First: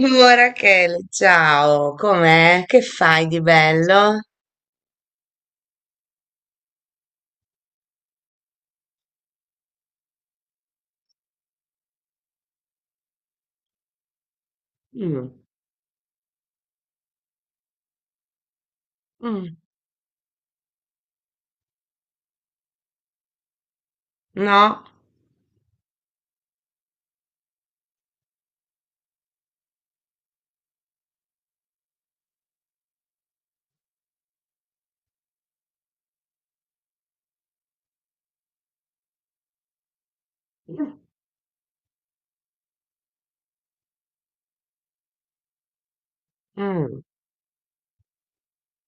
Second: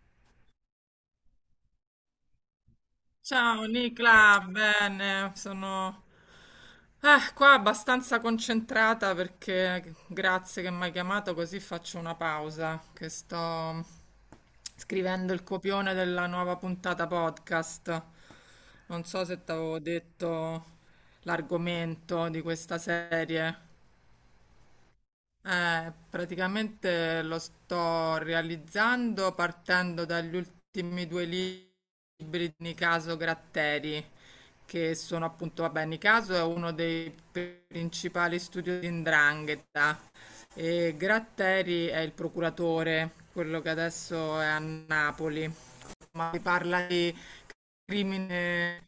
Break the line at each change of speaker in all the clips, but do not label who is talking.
Oh, Rachele, ciao, com'è? Che fai di
Ciao
bello?
Nicla, bene, sono qua abbastanza concentrata perché grazie che mi hai chiamato così faccio una pausa, che sto
Mm.
scrivendo il copione della nuova puntata podcast. Non so se ti
Mm.
avevo detto l'argomento di questa serie.
No?
Praticamente lo sto realizzando partendo dagli ultimi 2 libri di Nicaso Gratteri, che sono appunto, vabbè, Nicaso è uno dei principali studi di 'Ndrangheta e
Mm.
Gratteri è il procuratore, quello che adesso è a Napoli. Insomma, si parla
Mm.
di crimine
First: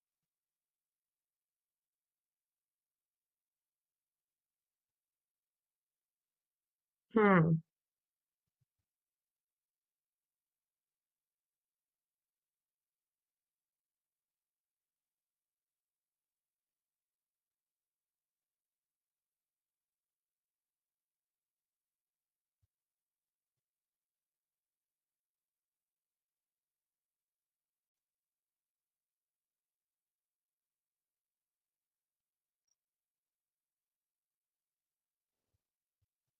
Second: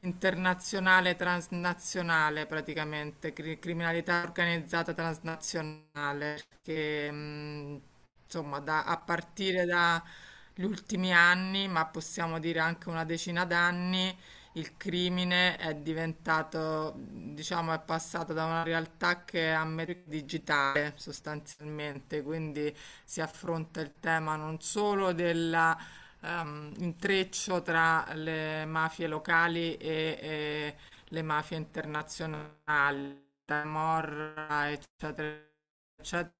internazionale, transnazionale praticamente, criminalità organizzata transnazionale, che
Mm.
insomma a partire dagli ultimi anni, ma possiamo dire anche una decina d'anni, il crimine è diventato, diciamo, è passato da una realtà che è a metà digitale sostanzialmente, quindi si affronta il tema non solo della intreccio tra le mafie locali e le mafie internazionali, Camorra, eccetera, eccetera,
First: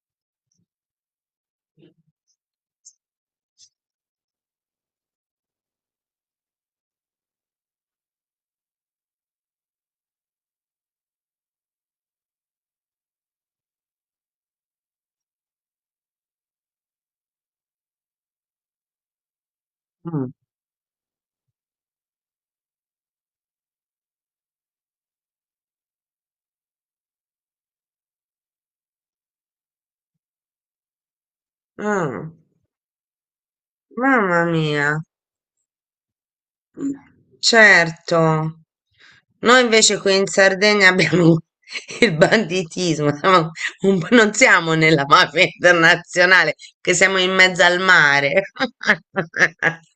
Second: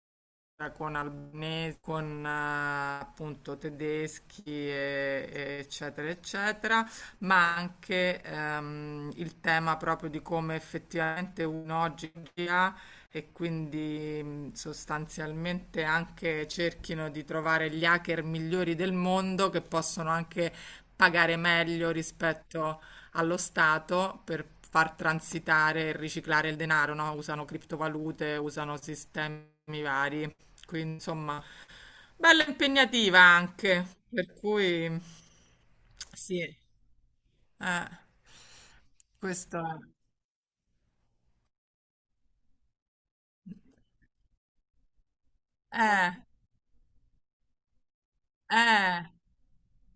con albanesi, con appunto tedeschi, e eccetera, eccetera, ma anche il tema proprio di come effettivamente uno oggi ha, e quindi sostanzialmente anche cerchino di trovare gli hacker migliori del mondo che possono
Mm.
anche pagare meglio rispetto allo Stato per far transitare e riciclare il denaro, no? Usano criptovalute, usano sistemi vari. Quindi, insomma,
Mm.
bella impegnativa anche, per
Mamma
cui
mia.
sì, eh,
Certo,
questo
noi
è.
invece qui in Sardegna abbiamo il banditismo, siamo un po' non siamo nella mafia
Eh,
internazionale, che siamo in mezzo al mare.
eh,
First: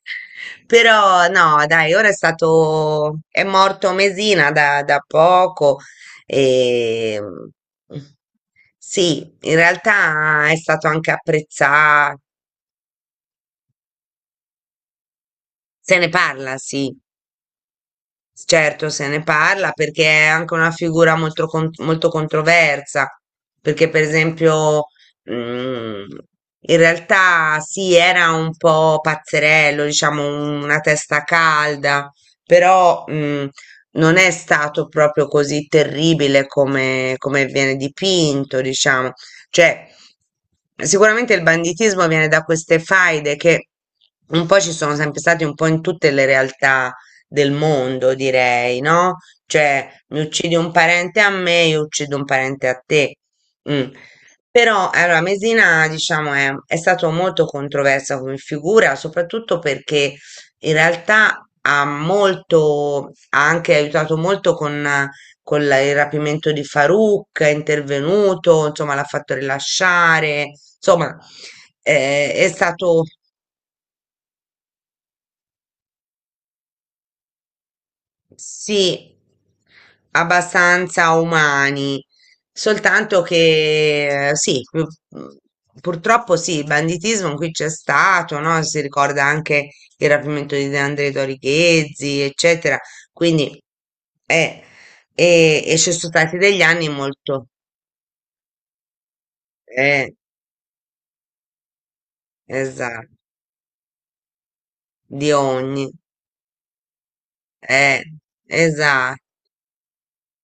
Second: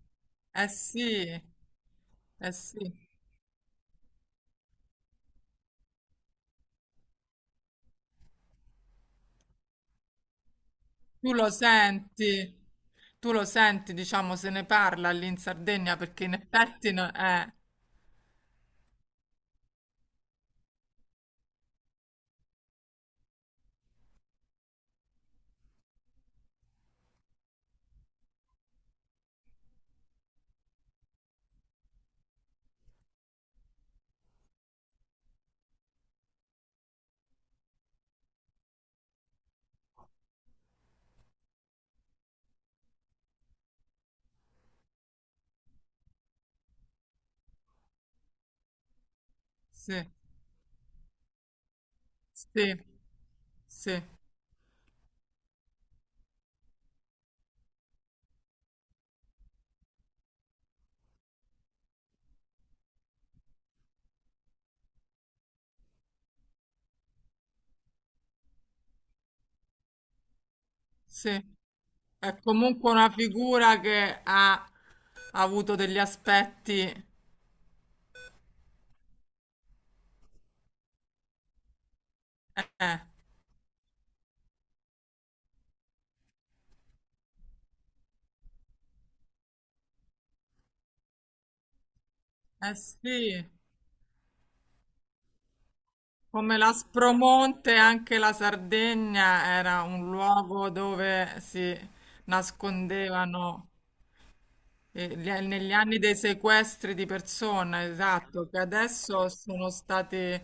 eh
Però
sì,
no, dai, ora
eh sì.
è morto Mesina da poco e sì, in realtà è stato anche
Tu lo
apprezzato,
senti, tu lo senti, diciamo, se ne parla lì in Sardegna
se ne
perché in
parla,
effetti
sì. Certo, se ne parla perché è anche una figura molto, molto controversa, perché per esempio mm, in realtà sì, era un po' pazzerello, diciamo una testa calda, però non è stato proprio così terribile come, come viene dipinto, diciamo. Cioè, sicuramente il banditismo viene da queste faide che un po' ci sono sempre state un po' in tutte le realtà del mondo, direi, no? Cioè,
sì,
mi uccidi un parente a me, io uccido un parente
sì,
a te. Mm.
sì,
Però, allora, Mesina, diciamo, è stato molto controversa come figura, soprattutto perché in realtà ha molto, ha anche aiutato molto con il rapimento di Farouk, è intervenuto, insomma, l'ha fatto rilasciare, insomma,
sì. È
è
comunque
stato
una figura che ha avuto degli aspetti,
Sì, abbastanza umani,
eh.
soltanto che sì, purtroppo sì, il banditismo qui c'è stato, no? Si ricorda anche il rapimento di De André Dorichezzi,
Eh
eccetera,
sì,
quindi eh, e ci sono stati
come
degli anni molto,
l'Aspromonte, anche la Sardegna era un
eh,
luogo dove si
esatto,
nascondevano,
di
negli
ogni,
anni dei sequestri di persone,
eh,
esatto, che
esatto,
adesso sono stati,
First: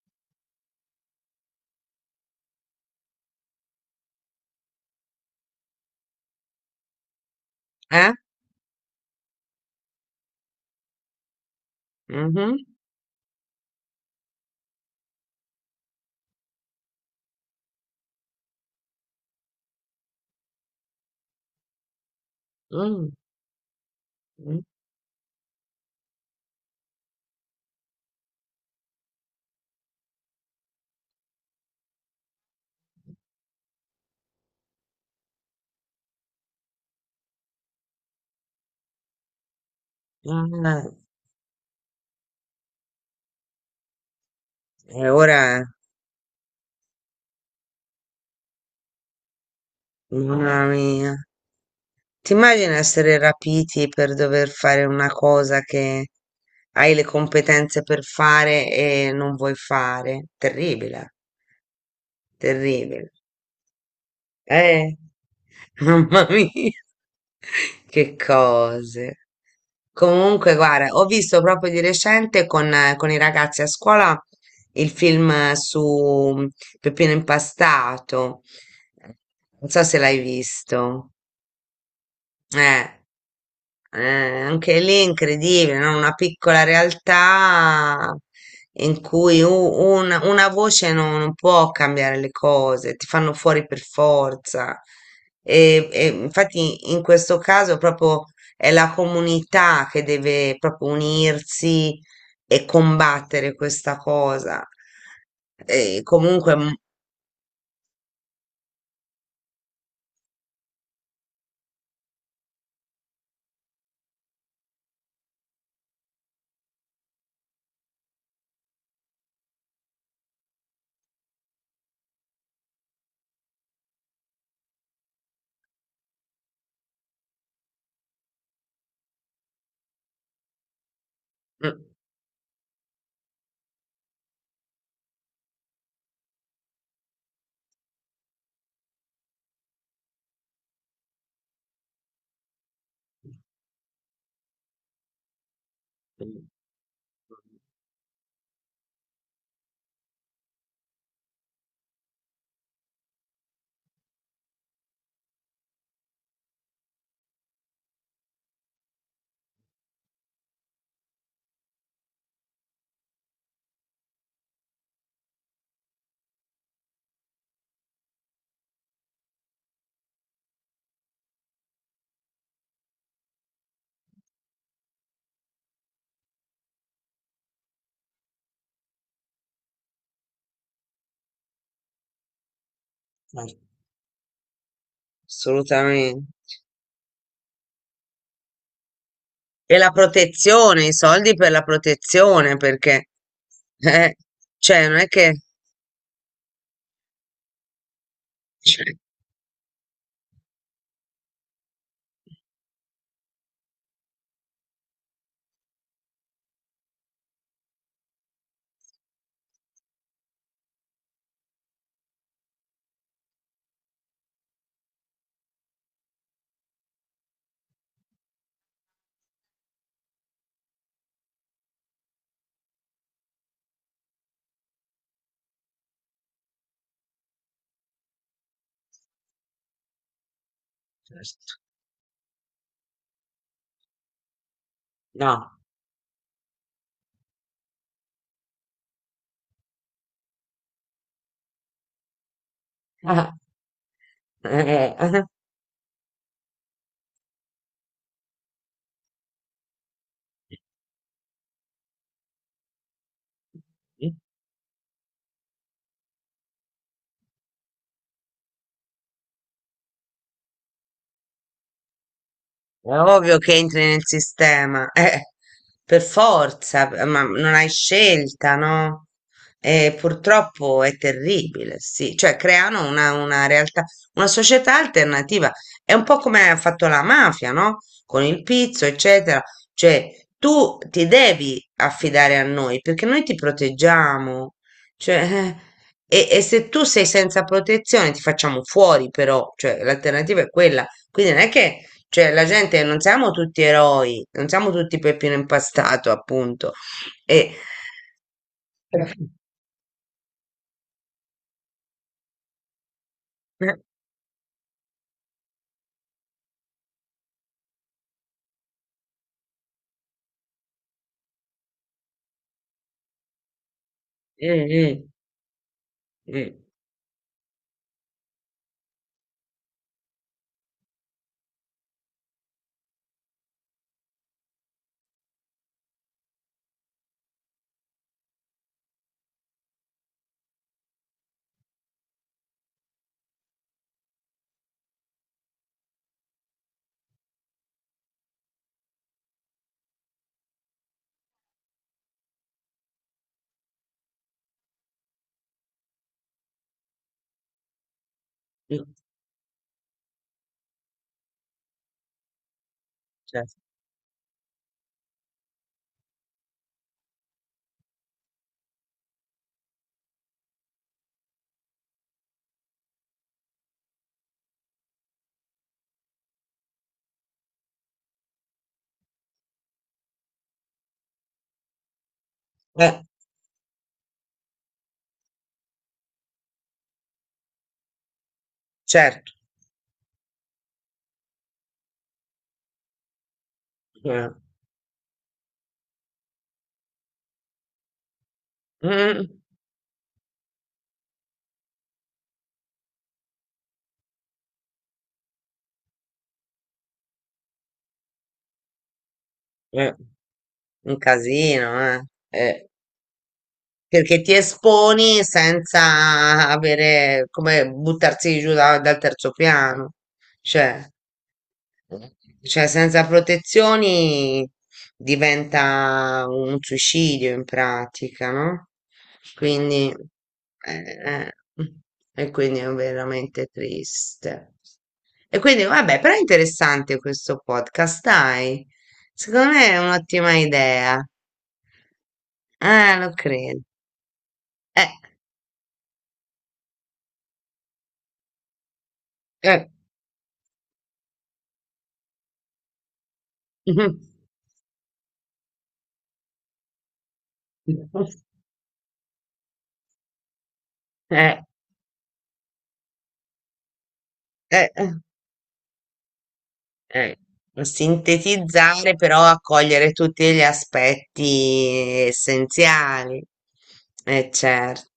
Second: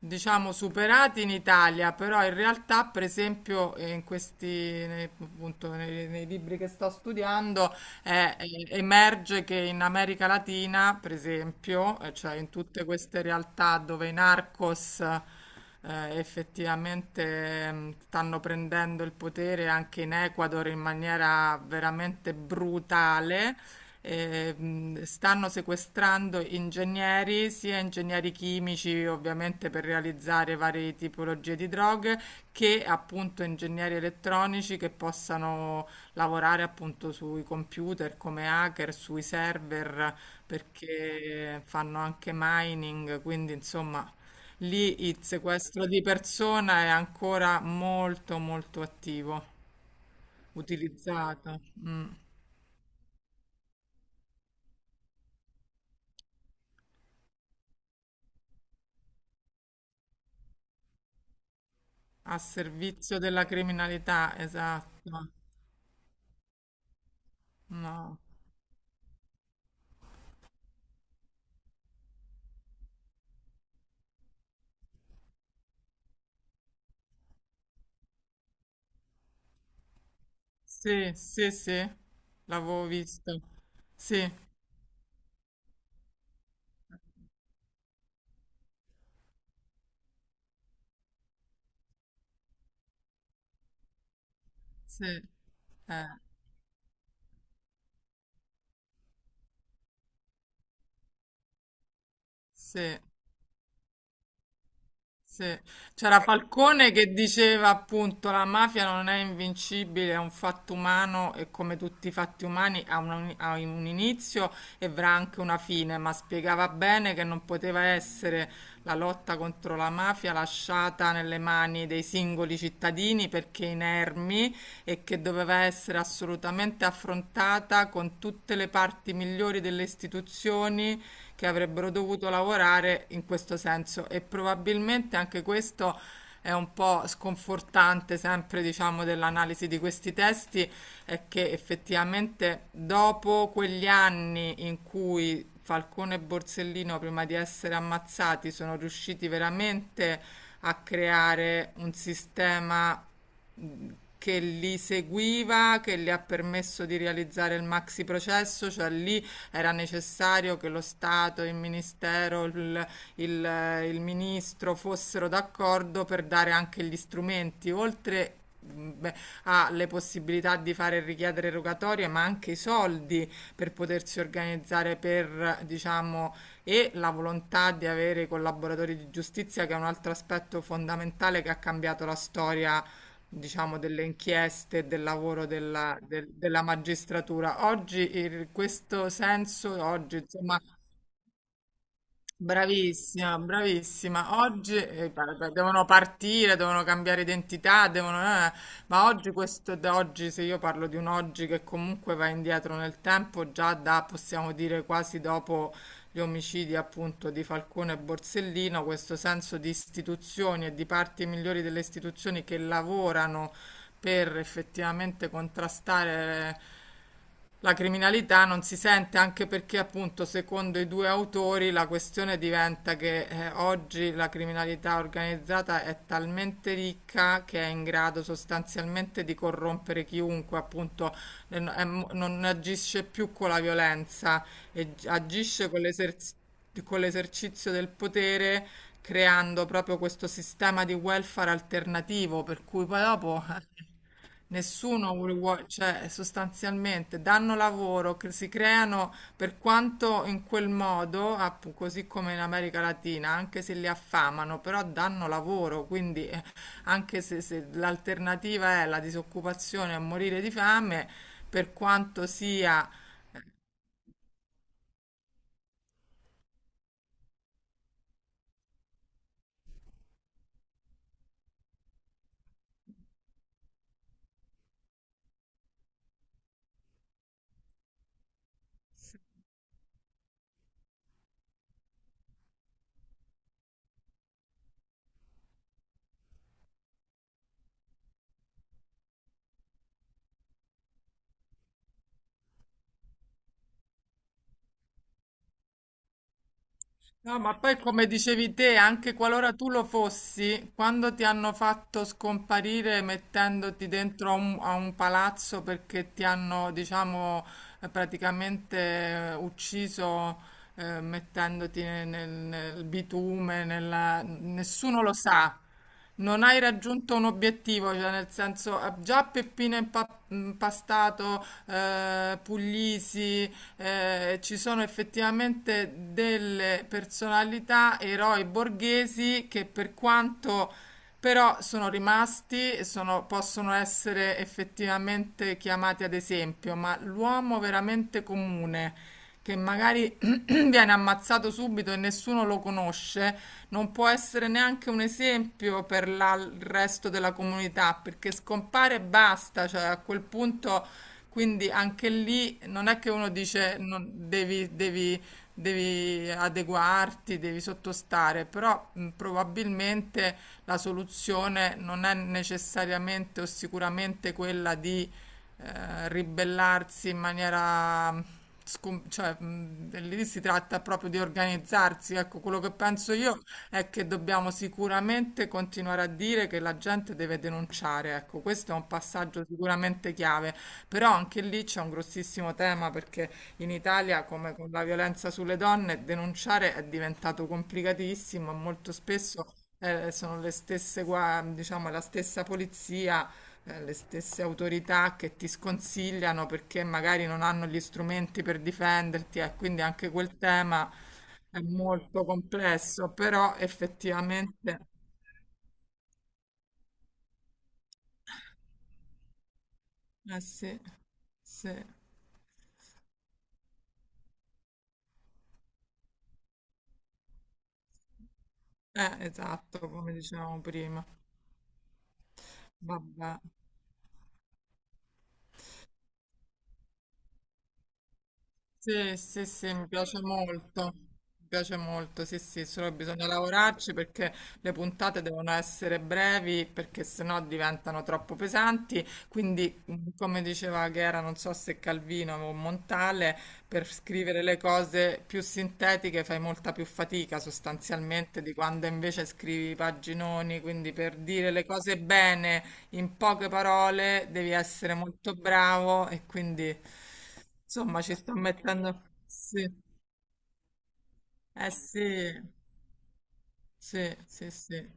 diciamo, superati in Italia, però in realtà, per esempio, in questi, appunto, nei libri che sto studiando.
eh?
Emerge che in America Latina, per esempio, cioè in
Mhm.
tutte queste realtà dove i narcos effettivamente stanno prendendo il potere anche in Ecuador in maniera veramente
Mm.
brutale.
Mm.
Stanno sequestrando ingegneri, sia ingegneri chimici ovviamente per realizzare varie tipologie di droghe, che appunto ingegneri elettronici che possano lavorare appunto sui computer come hacker, sui server,
Ah,
perché fanno anche mining, quindi insomma
e
lì il
ora,
sequestro di persona è ancora molto molto attivo,
mamma mia.
utilizzato, mm,
Ti immagini essere rapiti per dover fare una cosa che hai le competenze per fare e non vuoi fare? Terribile,
a
terribile.
servizio della criminalità,
Eh,
esatto.
mamma mia, che
No.
cose. Comunque, guarda, ho visto proprio di recente con i ragazzi a scuola il film su Peppino Impastato. Non so se l'hai visto.
Sì, sì, sì, l'avevo
Eh.
visto. Sì,
Anche lì è incredibile, no? Una piccola realtà in cui una voce non può cambiare le cose, ti fanno fuori per forza.
sì,
E,
eh,
e infatti in questo caso proprio è la comunità che deve proprio unirsi e
sì.
combattere questa cosa.
Sì.
E
C'era
comunque, mm.
Falcone che diceva appunto la mafia non è invincibile, è un fatto umano e come tutti i fatti umani ha ha un inizio e avrà anche una fine, ma spiegava bene che non poteva essere la lotta contro la mafia lasciata nelle mani dei singoli cittadini perché inermi e che doveva essere assolutamente affrontata con tutte le parti migliori delle istituzioni che avrebbero dovuto lavorare in questo senso, e probabilmente anche questo è un po' sconfortante sempre, diciamo, dell'analisi di questi testi, è che effettivamente dopo quegli anni in cui Falcone e Borsellino, prima di essere ammazzati, sono riusciti veramente a creare un sistema, mh, che li seguiva, che le ha permesso di realizzare il maxi processo. Cioè lì era necessario che lo Stato, il Ministero, il Ministro fossero d'accordo per dare anche gli strumenti, oltre beh, ha le possibilità di fare richiedere rogatorie, ma anche i soldi per potersi organizzare per, diciamo, e la volontà di avere i collaboratori di giustizia, che è un altro aspetto fondamentale che ha cambiato la storia,
Mm.
diciamo, delle inchieste, e del lavoro
Assolutamente.
della magistratura. Oggi in questo
E
senso,
la
oggi, insomma,
protezione, i soldi per la protezione, perché,
bravissima,
eh,
bravissima. Oggi
cioè, non è che...
guarda, devono partire, devono cambiare identità, devono,
Cioè,
ma oggi questo, da oggi, se io parlo di un oggi che comunque va indietro nel tempo, già da, possiamo dire quasi dopo gli omicidi appunto di Falcone e Borsellino, questo senso di istituzioni e di parti migliori delle istituzioni che lavorano per effettivamente contrastare la criminalità non si sente, anche perché, appunto, secondo i due autori, la questione diventa che oggi la criminalità organizzata è talmente ricca che è in grado sostanzialmente di corrompere chiunque, appunto,
certo,
non agisce più con la violenza, e
no.
agisce con con l'esercizio del potere, creando proprio questo sistema di welfare alternativo, per cui poi dopo...
Ah,
Nessuno vuole, cioè sostanzialmente danno lavoro, si creano, per quanto in quel modo, così come in America Latina, anche se li
eh.
affamano, però danno lavoro, quindi anche se, se l'alternativa è la disoccupazione a morire di fame, per quanto sia.
È ovvio che entri nel sistema, per forza, ma non hai scelta, no? E purtroppo è terribile, sì, cioè creano una realtà, una società alternativa. È un po' come ha fatto la mafia, no? Con il pizzo, eccetera. Cioè, tu ti devi affidare a noi perché noi ti proteggiamo. Cioè, e se tu sei senza protezione, ti facciamo fuori, però, cioè, l'alternativa è quella. Quindi non è che cioè, la gente non siamo tutti eroi, non siamo tutti Peppino Impastato, appunto.
No,
E...
ma poi come dicevi te, anche qualora tu lo fossi, quando ti hanno fatto scomparire
Mm.
mettendoti dentro a un palazzo perché ti hanno, diciamo, praticamente ucciso, mettendoti nel, nel bitume, nessuno
Mm.
lo sa. Non
Mm.
hai raggiunto un obiettivo, cioè nel senso già Peppino Impastato, Puglisi, ci sono effettivamente delle personalità, eroi borghesi che per quanto però sono rimasti e possono essere effettivamente chiamati ad esempio, ma l'uomo veramente comune, che magari viene ammazzato subito e nessuno lo conosce, non può essere neanche un esempio per il resto della comunità, perché
Mm.
scompare e basta, cioè a quel punto, quindi anche lì non è che uno
Certo.
dice devi, devi adeguarti, devi sottostare, però probabilmente la soluzione non è necessariamente o sicuramente quella di ribellarsi in maniera cioè, lì si tratta proprio di organizzarsi. Ecco, quello che
Eh,
penso io è che dobbiamo sicuramente continuare a dire che la gente deve denunciare. Ecco, questo è un
certo.
passaggio sicuramente chiave, però anche lì c'è un grossissimo tema, perché in Italia,
Eh,
come con la violenza sulle donne, denunciare è diventato complicatissimo e molto
mm,
spesso sono le stesse, diciamo, la stessa polizia le stesse autorità che ti sconsigliano perché magari non hanno gli strumenti per difenderti, e quindi
eh,
anche quel tema
un
è
casino,
molto
eh,
complesso, però
perché ti
effettivamente,
esponi senza avere come buttarsi giù dal terzo piano.
eh sì,
Cioè.
sì,
Cioè, senza protezioni diventa un suicidio in pratica, no?
esatto,
Quindi,
come dicevamo prima,
eh, eh, e quindi è
vabbè.
veramente triste. E quindi, vabbè, però è interessante questo podcast, dai.
Sì, sì,
Secondo me
sì,
è un'ottima idea.
mi piace molto, sì, sì, solo
Ah, lo
bisogna
credo.
lavorarci perché le
Eh,
puntate devono essere brevi perché sennò diventano troppo pesanti,
eh.
quindi mm, come diceva che era, non so se Calvino o Montale, per scrivere le cose più sintetiche fai molta più fatica sostanzialmente di quando invece scrivi paginoni, quindi per
Eh,
dire le cose bene in poche parole, devi
eh. Eh.
essere molto bravo e quindi,
Eh,
insomma, ci sto
sintetizzare
mettendo...
però
Sì,
accogliere tutti gli
eh
aspetti
sì,
essenziali.
sì,
Eh
sì,
certo.
sì.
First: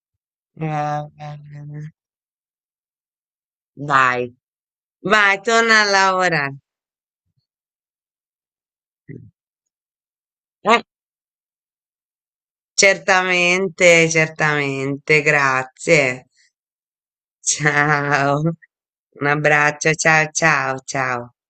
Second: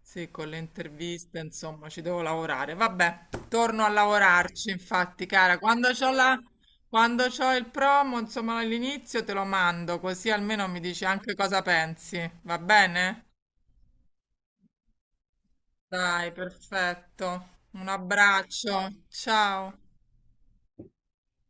Sì, con le
Eh, eh,
interviste, insomma, ci devo lavorare. Vabbè, torno a
dai,
lavorarci, infatti,
vai,
cara.
torna a
Quando c'ho la...
lavorare.
Quando c'ho il promo, insomma, all'inizio te lo mando, così almeno mi
Eh,
dici anche cosa pensi. Va bene?
certamente, certamente, grazie.
Dai, perfetto. Un
Ciao.
abbraccio.
Un
Ciao.
abbraccio, ciao, ciao, ciao.